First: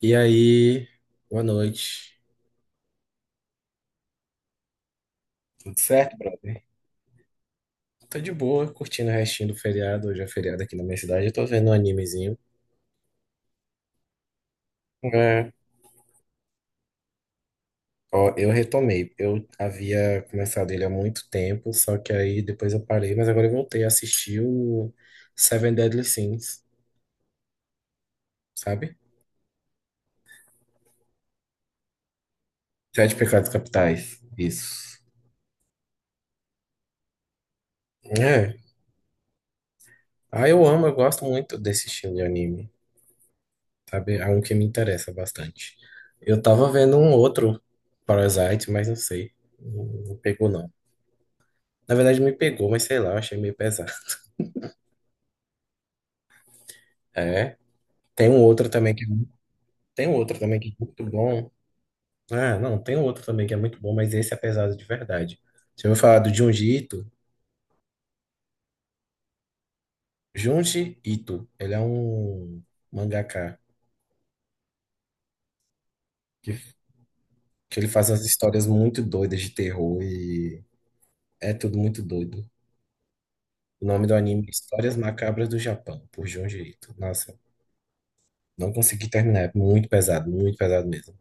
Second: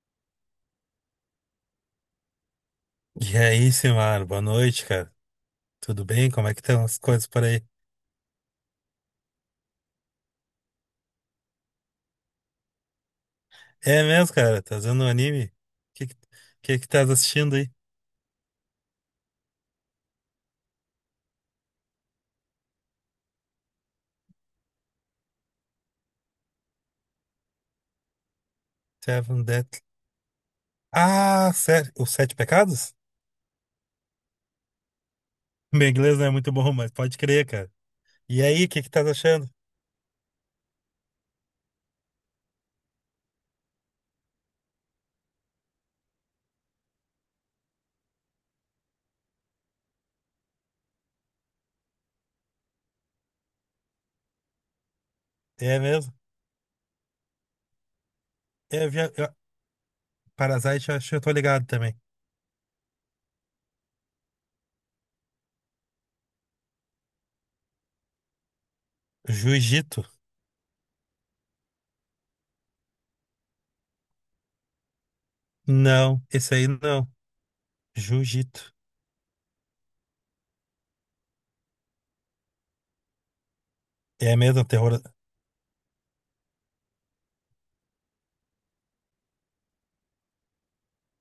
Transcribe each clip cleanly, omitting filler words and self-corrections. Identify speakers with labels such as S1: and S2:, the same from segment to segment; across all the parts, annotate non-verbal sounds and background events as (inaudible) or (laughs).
S1: E aí, boa noite.
S2: E aí, Simar, boa noite, cara.
S1: Tudo
S2: Tudo
S1: certo,
S2: bem? Como é que
S1: brother?
S2: estão as coisas por aí?
S1: Tô de boa, curtindo o restinho do feriado. Hoje é feriado aqui na minha cidade. Eu tô vendo um animezinho.
S2: É mesmo, cara? Tá vendo um anime?
S1: É.
S2: Que que, que que tá assistindo aí?
S1: Ó, eu retomei. Eu havia começado ele há muito tempo, só que aí depois eu parei, mas agora eu voltei a assistir o Seven Deadly Sins, sabe?
S2: Seven Deadly. Ah, sério? Os Sete Pecados?
S1: Sete Pecados Capitais. Isso.
S2: (laughs) Meu inglês não é muito bom, mas pode crer, cara. E
S1: É.
S2: aí, o que que tá achando?
S1: Ah, eu amo, eu gosto muito desse estilo de anime, sabe? É um que me interessa bastante. Eu tava vendo um outro Parasite, mas não sei. Não pegou, não. Na verdade, me pegou, mas sei lá, eu achei meio pesado.
S2: É mesmo?
S1: É. Tem um outro
S2: É, eu
S1: também
S2: vi,
S1: que é, mu-
S2: eu,
S1: Tem um outro também que é
S2: Parasite, eu
S1: muito
S2: acho que eu tô
S1: bom.
S2: ligado também.
S1: Ah, não, tem um outro também que é muito bom, mas esse é pesado de verdade. Você ouviu falar do Junji Ito?
S2: Jiu-Jitsu?
S1: Junji Ito, ele é um mangaka
S2: Não, esse aí
S1: que,
S2: não.
S1: que ele faz umas histórias
S2: Jiu-Jitsu.
S1: muito doidas de terror e é tudo muito doido. O nome do
S2: É
S1: anime é
S2: mesmo, terror.
S1: Histórias Macabras do Japão, por Junji Ito. Nossa. Não consegui terminar, é muito pesado mesmo.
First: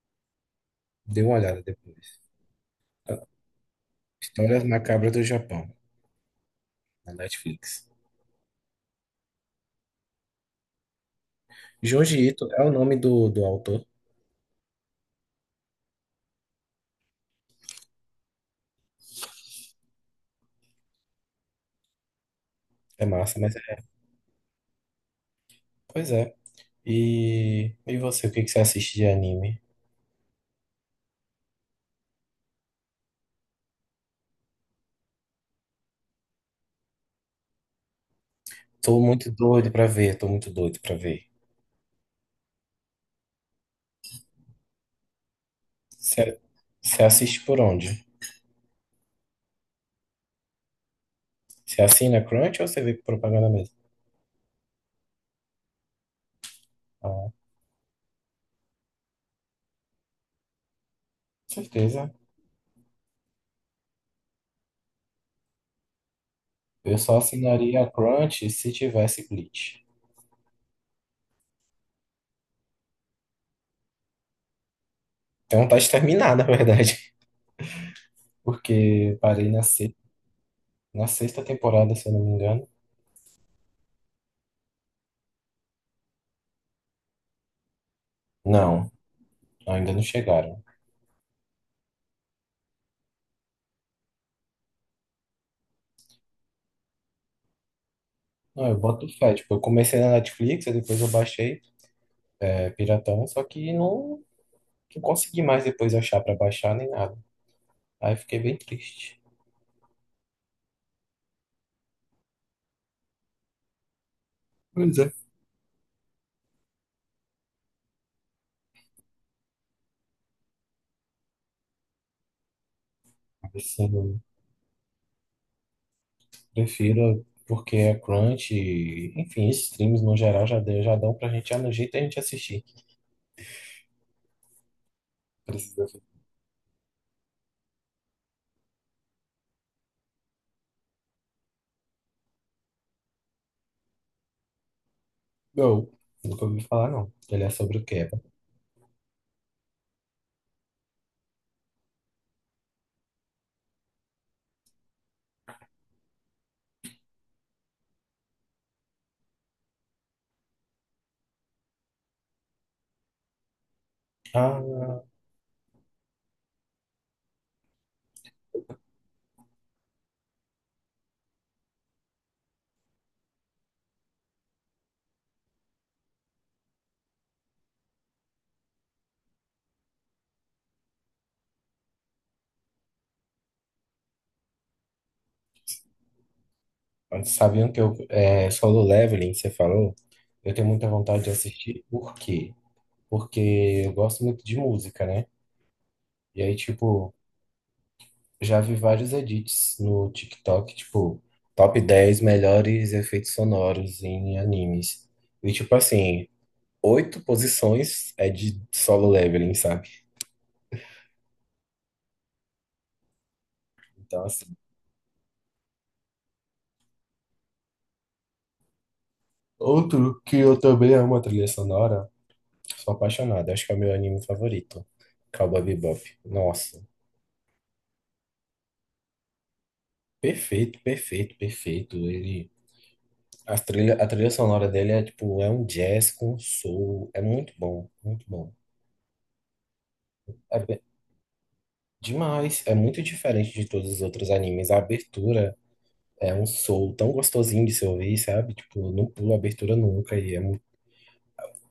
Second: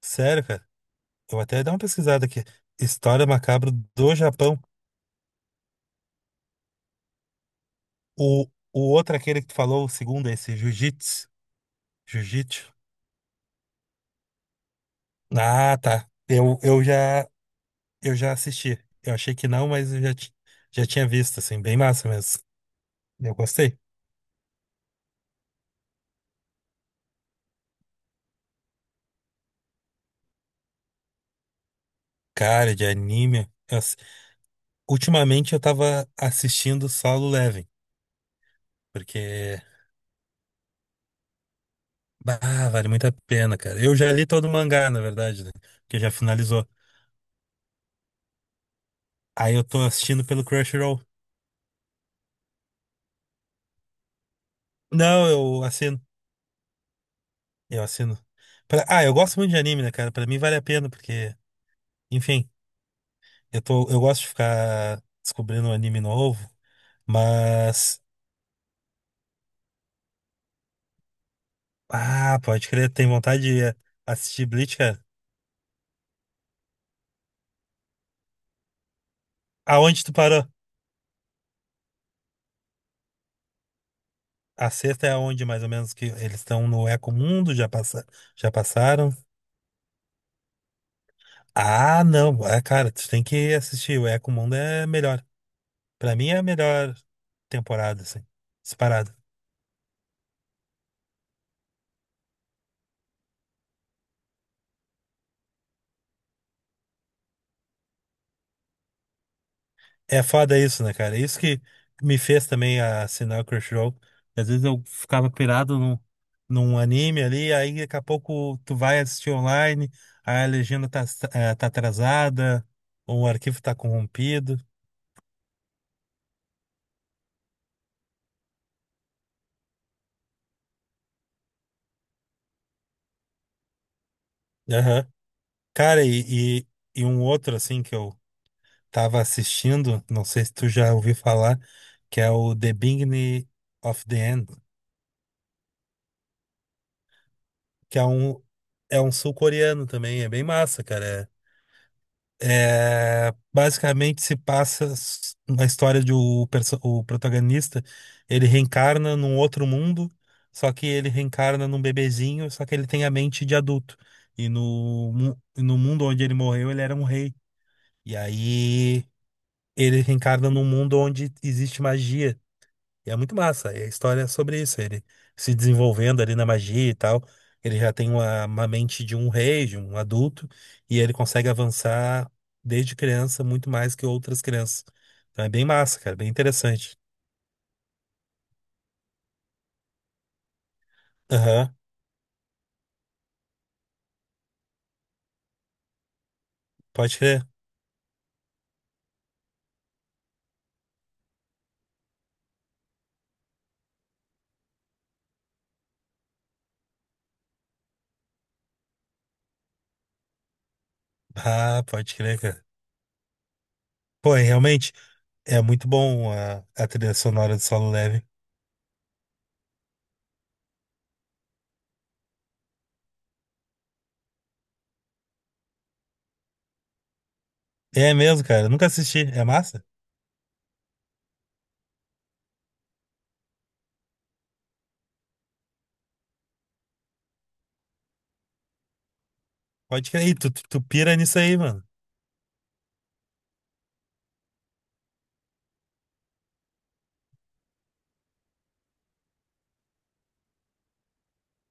S2: Sério, cara?
S1: Dê
S2: Eu
S1: uma
S2: vou
S1: olhada
S2: até dar uma
S1: depois.
S2: pesquisada aqui.
S1: Ah,
S2: História macabra do Japão.
S1: Histórias Macabras do Japão, na Netflix.
S2: O outro, aquele que tu falou, o segundo, esse Jiu-Jitsu.
S1: Junji Ito é o
S2: Jiu-Jitsu.
S1: nome do autor.
S2: Ah, tá. Eu já assisti. Eu achei que não, mas já tinha visto, assim, bem massa mesmo.
S1: É
S2: Eu
S1: massa, mas é.
S2: gostei.
S1: Pois é. E você, o que que você assiste de anime?
S2: Cara, de anime. Ultimamente eu tava assistindo Solo Leveling,
S1: Tô muito
S2: porque,
S1: doido pra ver, tô muito doido pra ver.
S2: bah, vale muito a pena, cara. Eu já li todo o mangá, na verdade, né? Que já
S1: Você
S2: finalizou.
S1: você assiste por onde?
S2: Aí eu tô assistindo pelo Crunchyroll.
S1: Você assina Crunch ou você vê propaganda mesmo?
S2: Não, eu assino.
S1: Ah,
S2: Eu assino. Ah, eu gosto muito de anime, né, cara? Pra mim vale a pena, porque
S1: com certeza.
S2: enfim, eu tô, eu gosto de ficar descobrindo um anime novo,
S1: Eu só assinaria a
S2: mas.
S1: Crunch se tivesse Bleach.
S2: Ah, pode crer, tem vontade de assistir Bleach, cara.
S1: Tenho vontade de terminar, na verdade. (laughs) Porque parei na
S2: Aonde
S1: sexta.
S2: tu parou?
S1: na sexta temporada, se eu não me engano.
S2: A sexta é aonde, mais ou menos, que eles estão no Eco Mundo, já passa, já
S1: Não,
S2: passaram.
S1: ainda não chegaram.
S2: Ah, não, é, cara, tu tem que assistir. O Eco Mundo é melhor. Pra mim é a melhor temporada, assim,
S1: Não, eu boto
S2: disparado.
S1: fé. Tipo, eu comecei na Netflix, aí depois eu baixei, Piratão, só que não consegui mais depois achar pra baixar nem nada. Aí fiquei bem triste.
S2: É foda isso, né, cara? Isso que me fez também assinar o Crunchyroll. Às vezes eu
S1: Pois é.
S2: ficava pirado num anime ali, aí daqui a pouco tu vai assistir online, aí a legenda tá, tá atrasada, ou o arquivo tá
S1: Assim, eu
S2: corrompido.
S1: prefiro porque a crunch, e, enfim, esses streams no geral já dão pra gente, no jeito a gente assistir.
S2: Aham.
S1: Precisa.
S2: Cara, e um outro, assim, que eu tava assistindo, não sei se tu já ouviu falar, que é o The Beginning of the End,
S1: Não, nunca ouvi falar, não. Ele é sobre o
S2: que
S1: quê?
S2: é um sul-coreano também, é bem massa, cara. É, basicamente se passa na história de o, o protagonista, ele reencarna num outro mundo, só que ele reencarna num bebezinho, só que ele tem a mente de adulto. E
S1: Ah,
S2: no mundo onde ele morreu, ele era um rei. E aí ele reencarna num mundo onde existe magia. E é muito massa. E a história é sobre isso. Ele se desenvolvendo ali na magia e tal. Ele já tem uma mente de um rei, de um adulto, e ele consegue avançar desde criança muito mais que outras crianças. Então é bem massa, cara, bem interessante.
S1: sabiam que eu, Solo Leveling, você falou, eu tenho muita vontade de
S2: Aham,
S1: assistir. Por quê? Porque eu gosto muito de música, né? E aí,
S2: pode
S1: tipo,
S2: crer.
S1: já vi vários edits no TikTok, tipo, top 10 melhores efeitos sonoros em animes. E, tipo, assim, oito posições é de Solo Leveling, sabe?
S2: Ah, pode crer, cara.
S1: Então,
S2: Pô, e
S1: assim,
S2: realmente é muito bom a trilha sonora de Solo Leve.
S1: outro que eu também amo a trilha sonora, sou apaixonado, acho que é o meu anime favorito, Cowboy Bebop. Nossa.
S2: É mesmo, cara. Eu nunca assisti. É massa?
S1: Perfeito, perfeito, perfeito. Ele, a trilha sonora dele é tipo, é um jazz com soul, é muito bom, muito bom.
S2: Pode crer. Ih, tu,
S1: É
S2: tu tu pira nisso aí, mano.
S1: demais, é muito diferente de todos os outros animes. A abertura é um soul tão gostosinho de se ouvir, sabe? Tipo, não pula a abertura nunca e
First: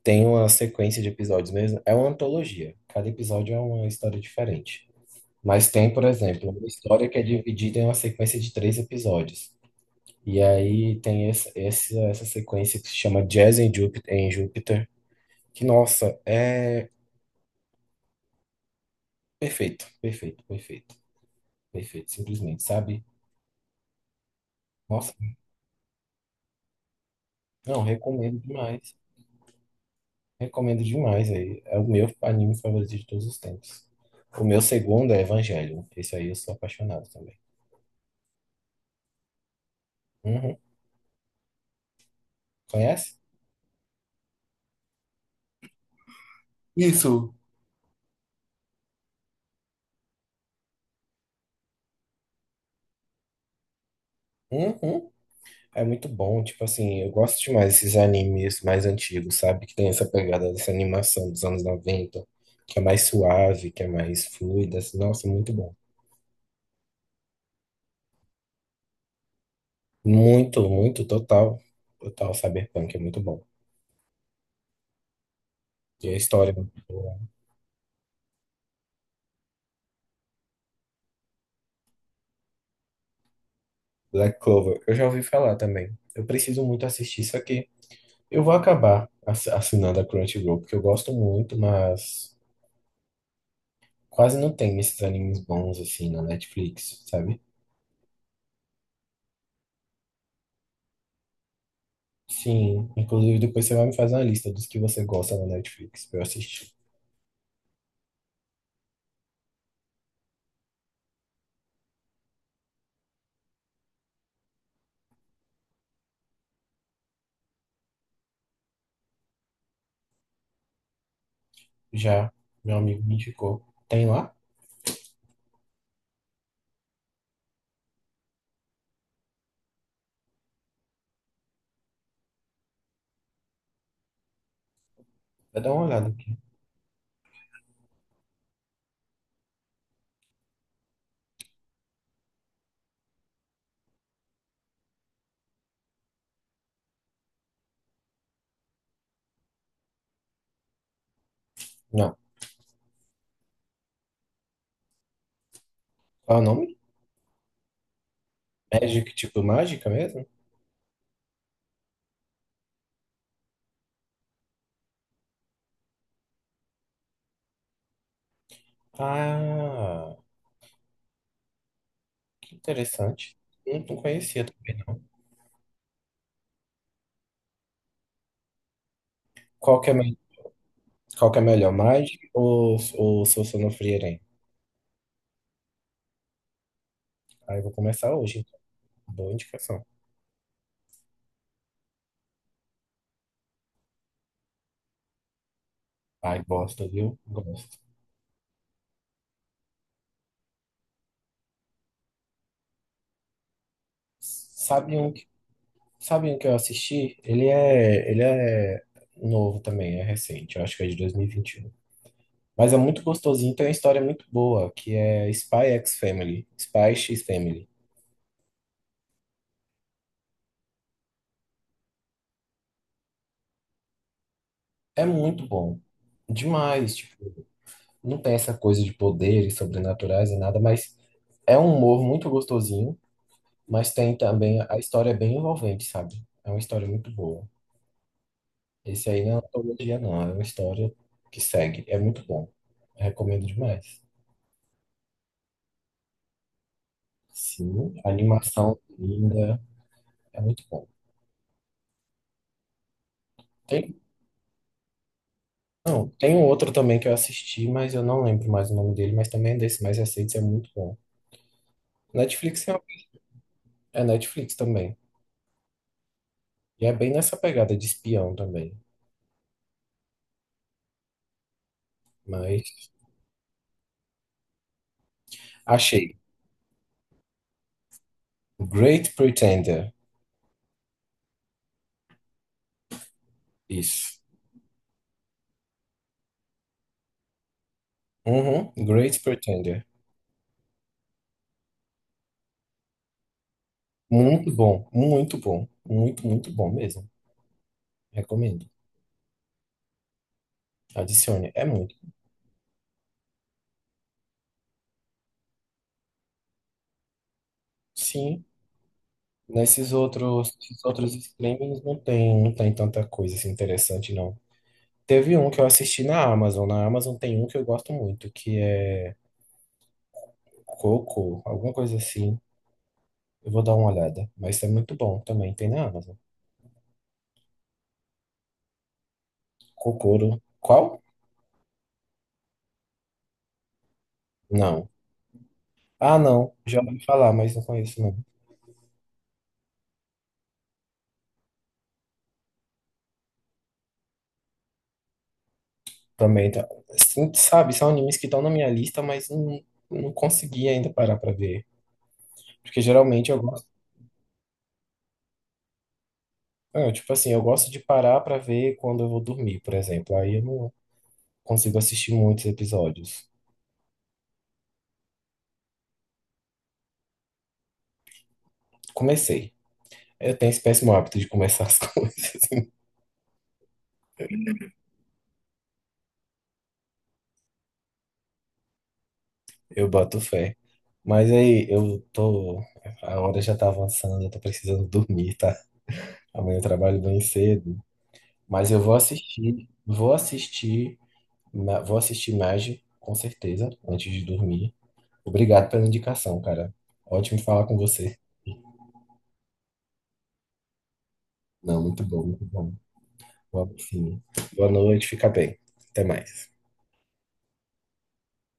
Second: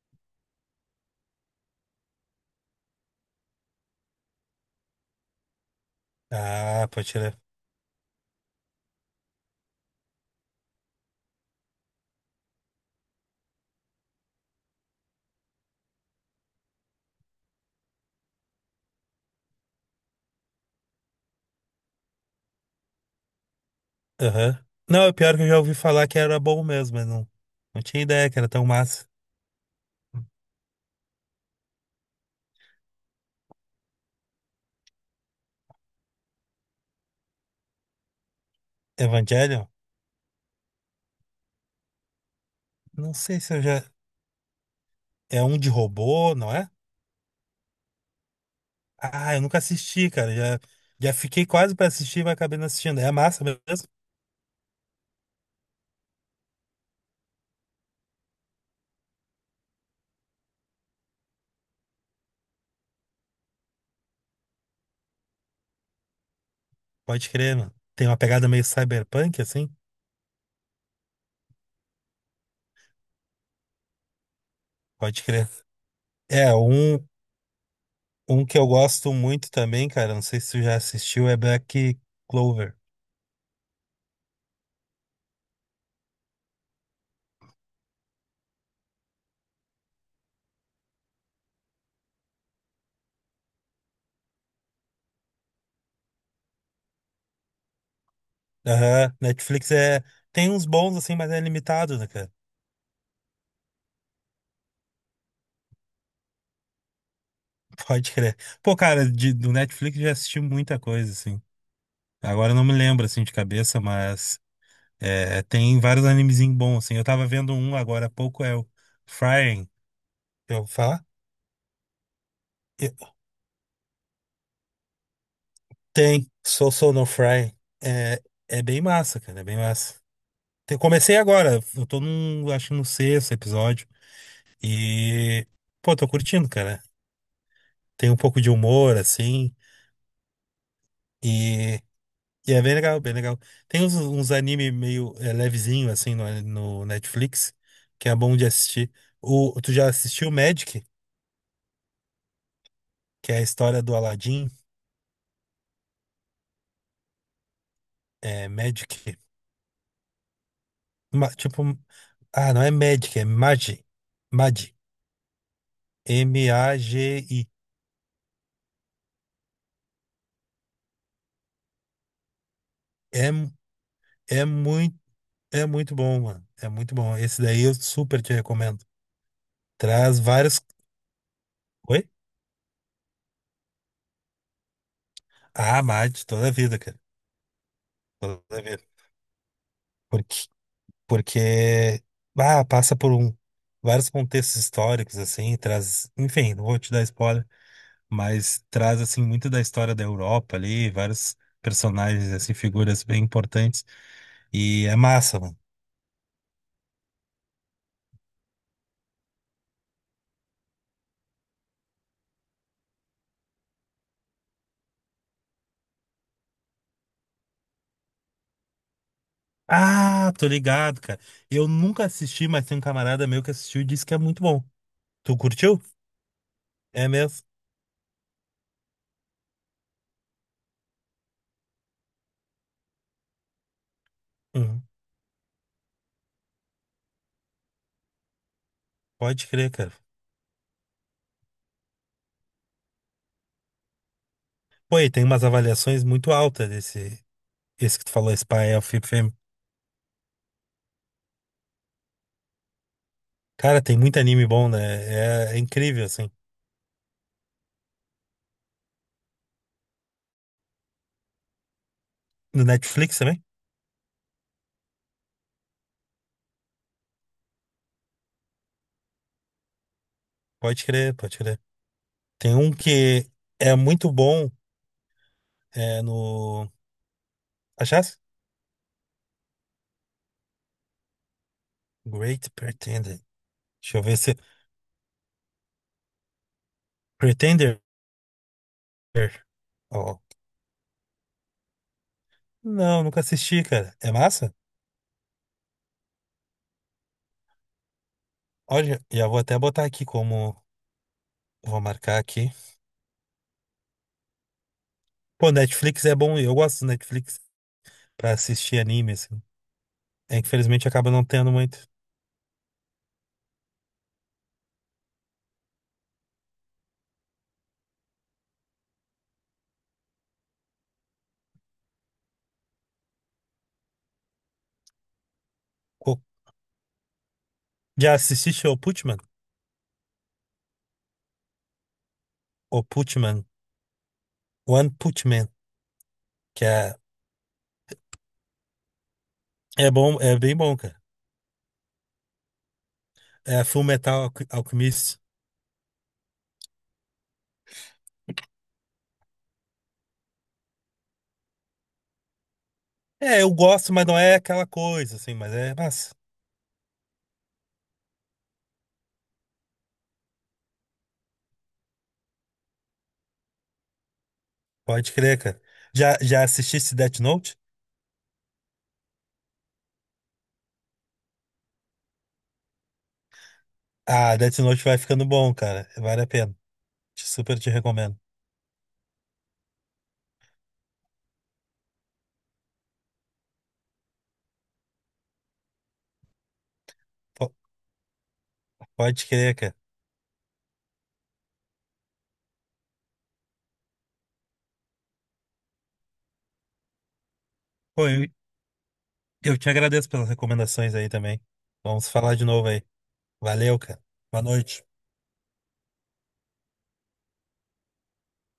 S1: tem uma sequência de episódios mesmo. É uma antologia, cada episódio é uma história diferente. Mas tem, por exemplo, uma
S2: Ah, pode
S1: história que é
S2: crer.
S1: dividida em uma sequência de 3 episódios. E aí tem essa sequência que se chama Jazz em Júpiter, que, nossa, é perfeito, perfeito, perfeito, perfeito, simplesmente, sabe?
S2: Aham. Não,
S1: Nossa,
S2: é pior que eu já ouvi falar que era bom mesmo, mas não, não
S1: não,
S2: tinha ideia que era tão massa.
S1: recomendo demais aí. É o meu anime favorito de todos os tempos. O meu segundo é Evangelion, esse aí eu sou apaixonado também.
S2: Evangelion?
S1: Uhum.
S2: Não
S1: Conhece?
S2: sei se eu já. É um de robô, não é?
S1: Isso.
S2: Ah, eu nunca assisti, cara. Já, já fiquei quase pra assistir, mas acabei não assistindo. É massa mesmo?
S1: Uhum. É muito bom, tipo assim, eu gosto demais desses animes mais antigos, sabe? Que tem essa pegada dessa animação dos anos 90, que é mais suave, que é mais fluida. Assim, nossa, muito bom.
S2: Pode crer, mano. Tem uma pegada meio cyberpunk, assim?
S1: Muito, muito, total. Total Cyberpunk, é muito bom.
S2: Pode crer.
S1: E a história
S2: É,
S1: é muito
S2: um,
S1: boa.
S2: um que eu gosto muito também, cara. Não sei se tu já assistiu, é Black Clover.
S1: Black Clover, eu já ouvi falar também. Eu preciso muito assistir isso aqui. Eu vou acabar assinando a Crunchyroll, porque eu gosto muito, mas quase não tem esses animes bons assim na Netflix, sabe?
S2: Aham. Netflix é. Tem uns bons, assim, mas é limitado, né, cara?
S1: Sim, inclusive depois você vai me fazer uma lista dos que você gosta na Netflix pra eu assistir.
S2: Pode crer. Pô, cara, de, do Netflix eu já assisti muita coisa, assim. Agora eu não me lembro, assim, de cabeça, mas é, tem vários animezinhos bons, assim. Eu tava vendo um agora há pouco, é o Frying. Eu vou falar?
S1: Já, meu amigo me
S2: Eu-
S1: indicou. Tem lá?
S2: Tem, Sou Sou no Frying. É, é bem massa, cara, é bem massa. Comecei agora, eu tô num, acho que no sexto episódio. E,
S1: Vai dar uma
S2: pô,
S1: olhada
S2: tô
S1: aqui.
S2: curtindo, cara. Tem um pouco de humor, assim. E é bem legal, bem legal. Tem uns, uns anime meio é, levezinho, assim, no Netflix, que é bom de assistir. O, tu já assistiu Magic,
S1: Não.
S2: que é a história do Aladdin?
S1: Qual é o nome?
S2: É,
S1: Magic,
S2: Magic.
S1: tipo mágica mesmo?
S2: Tipo, ah, não é Magic, é Magi. Magi. MAGI.
S1: Ah, que
S2: É,
S1: interessante.
S2: mu-
S1: Não, não conhecia.
S2: É muito, é muito bom, mano. É muito bom. Esse daí eu super te recomendo.
S1: Qual que é, me-
S2: Traz vários.
S1: Qual que é melhor,
S2: Oi?
S1: Magic ou Seu Sonofrieren?
S2: Ah, Magi, toda a vida, cara.
S1: Aí eu vou começar hoje,
S2: Toda
S1: então.
S2: a vida.
S1: Boa indicação.
S2: Porque ah, passa por um, vários contextos históricos assim, traz,
S1: Ai,
S2: enfim, não vou
S1: gosto,
S2: te dar
S1: viu?
S2: spoiler,
S1: Gosto.
S2: mas traz assim muito da história da Europa ali, vários personagens assim, figuras bem importantes e
S1: Sabe
S2: é
S1: um que,
S2: massa, mano.
S1: sabe um que eu assisti? Ele é novo também, é recente. Eu acho que é de 2021. Mas é muito gostosinho, tem uma história muito boa, que é Spy X Family, Spy X Family.
S2: Ah, tô ligado, cara. Eu nunca assisti, mas tem um camarada meu que assistiu e disse que é muito bom.
S1: É
S2: Tu
S1: muito bom.
S2: curtiu?
S1: Demais,
S2: É
S1: tipo,
S2: mesmo?
S1: não tem essa coisa de poderes sobrenaturais e nada, mas é um humor muito gostosinho, mas tem também, a
S2: Uhum.
S1: história é bem envolvente, sabe? É uma história muito boa. Esse aí não é uma
S2: Pode crer, cara.
S1: antologia, não, é uma história que segue. É muito bom. Recomendo demais.
S2: Pô, e tem umas avaliações muito altas desse,
S1: Sim,
S2: esse que
S1: a
S2: tu falou, Spy
S1: animação
S2: of Fame.
S1: linda, é muito bom.
S2: Cara,
S1: Tem
S2: tem muito anime bom, né? É, é incrível,
S1: Não,
S2: assim.
S1: tem um outro também que eu assisti, mas eu não lembro mais o nome dele, mas também é desse mais recente, é muito bom.
S2: No
S1: Netflix é,
S2: Netflix também?
S1: é Netflix também. E é bem nessa pegada de espião também.
S2: Pode crer, pode crer. Tem um
S1: Mas
S2: que é muito bom, é
S1: achei.
S2: no. Achasse?
S1: Great Pretender.
S2: Great Pretender. Deixa eu ver
S1: Isso.
S2: se. Pretender.
S1: Uhum, Great Pretender.
S2: Ó. Não, nunca assisti, cara. É
S1: Muito
S2: massa?
S1: bom, muito bom. Muito, muito bom mesmo. Recomendo.
S2: Olha, já vou até botar aqui como.
S1: Adicione. É
S2: Vou
S1: muito.
S2: marcar aqui. Pô, Netflix é bom, eu gosto do Netflix pra
S1: Sim,
S2: assistir anime, assim.
S1: nesses
S2: É,
S1: outros, esses
S2: infelizmente acaba
S1: outros
S2: não tendo
S1: streamings
S2: muito.
S1: não tem, não tem tanta coisa assim, interessante, não. Teve um que eu assisti na Amazon. Na Amazon tem um que eu gosto muito, que é Coco, alguma coisa assim. Eu vou dar uma olhada. Mas é muito bom também, tem na Amazon.
S2: Co- Já assististe o Putman?
S1: Kokoro. Qual?
S2: O Putman.
S1: Não.
S2: One Putman.
S1: Ah, não.
S2: Que
S1: Já
S2: é,
S1: ouvi falar, mas não conheço, não.
S2: é bom, é bem bom, cara. É Full Metal Alchemist.
S1: Também tá. Sim, sabe, são animes que estão na minha lista, mas não, não consegui ainda parar pra ver. Porque geralmente eu
S2: É, eu
S1: gosto.
S2: gosto, mas não é aquela coisa, assim, mas é massa.
S1: Tipo assim, eu gosto de parar pra ver quando eu vou dormir, por exemplo. Aí eu não consigo assistir muitos episódios.
S2: Pode crer, cara. Já, já assististe Death Note?
S1: Comecei. Eu tenho esse péssimo hábito de começar as (laughs) coisas.
S2: Ah, Death Note vai ficando bom, cara. Vale a pena. Super te recomendo.
S1: Eu boto fé. Mas aí, eu tô. A hora já tá avançando, eu tô precisando dormir, tá? Amanhã eu trabalho bem
S2: Po-
S1: cedo. Mas eu vou
S2: Pode crer,
S1: assistir.
S2: cara.
S1: Vou assistir. Vou assistir Magi, com certeza, antes de dormir. Obrigado pela indicação, cara. Ótimo falar com
S2: Pô,
S1: você.
S2: eu te agradeço pelas recomendações aí também.
S1: Não, muito
S2: Vamos
S1: bom,
S2: falar de
S1: muito
S2: novo
S1: bom.
S2: aí. Valeu,
S1: Vamos
S2: cara.
S1: sim.
S2: Boa
S1: Boa
S2: noite.
S1: noite, fica bem. Até mais.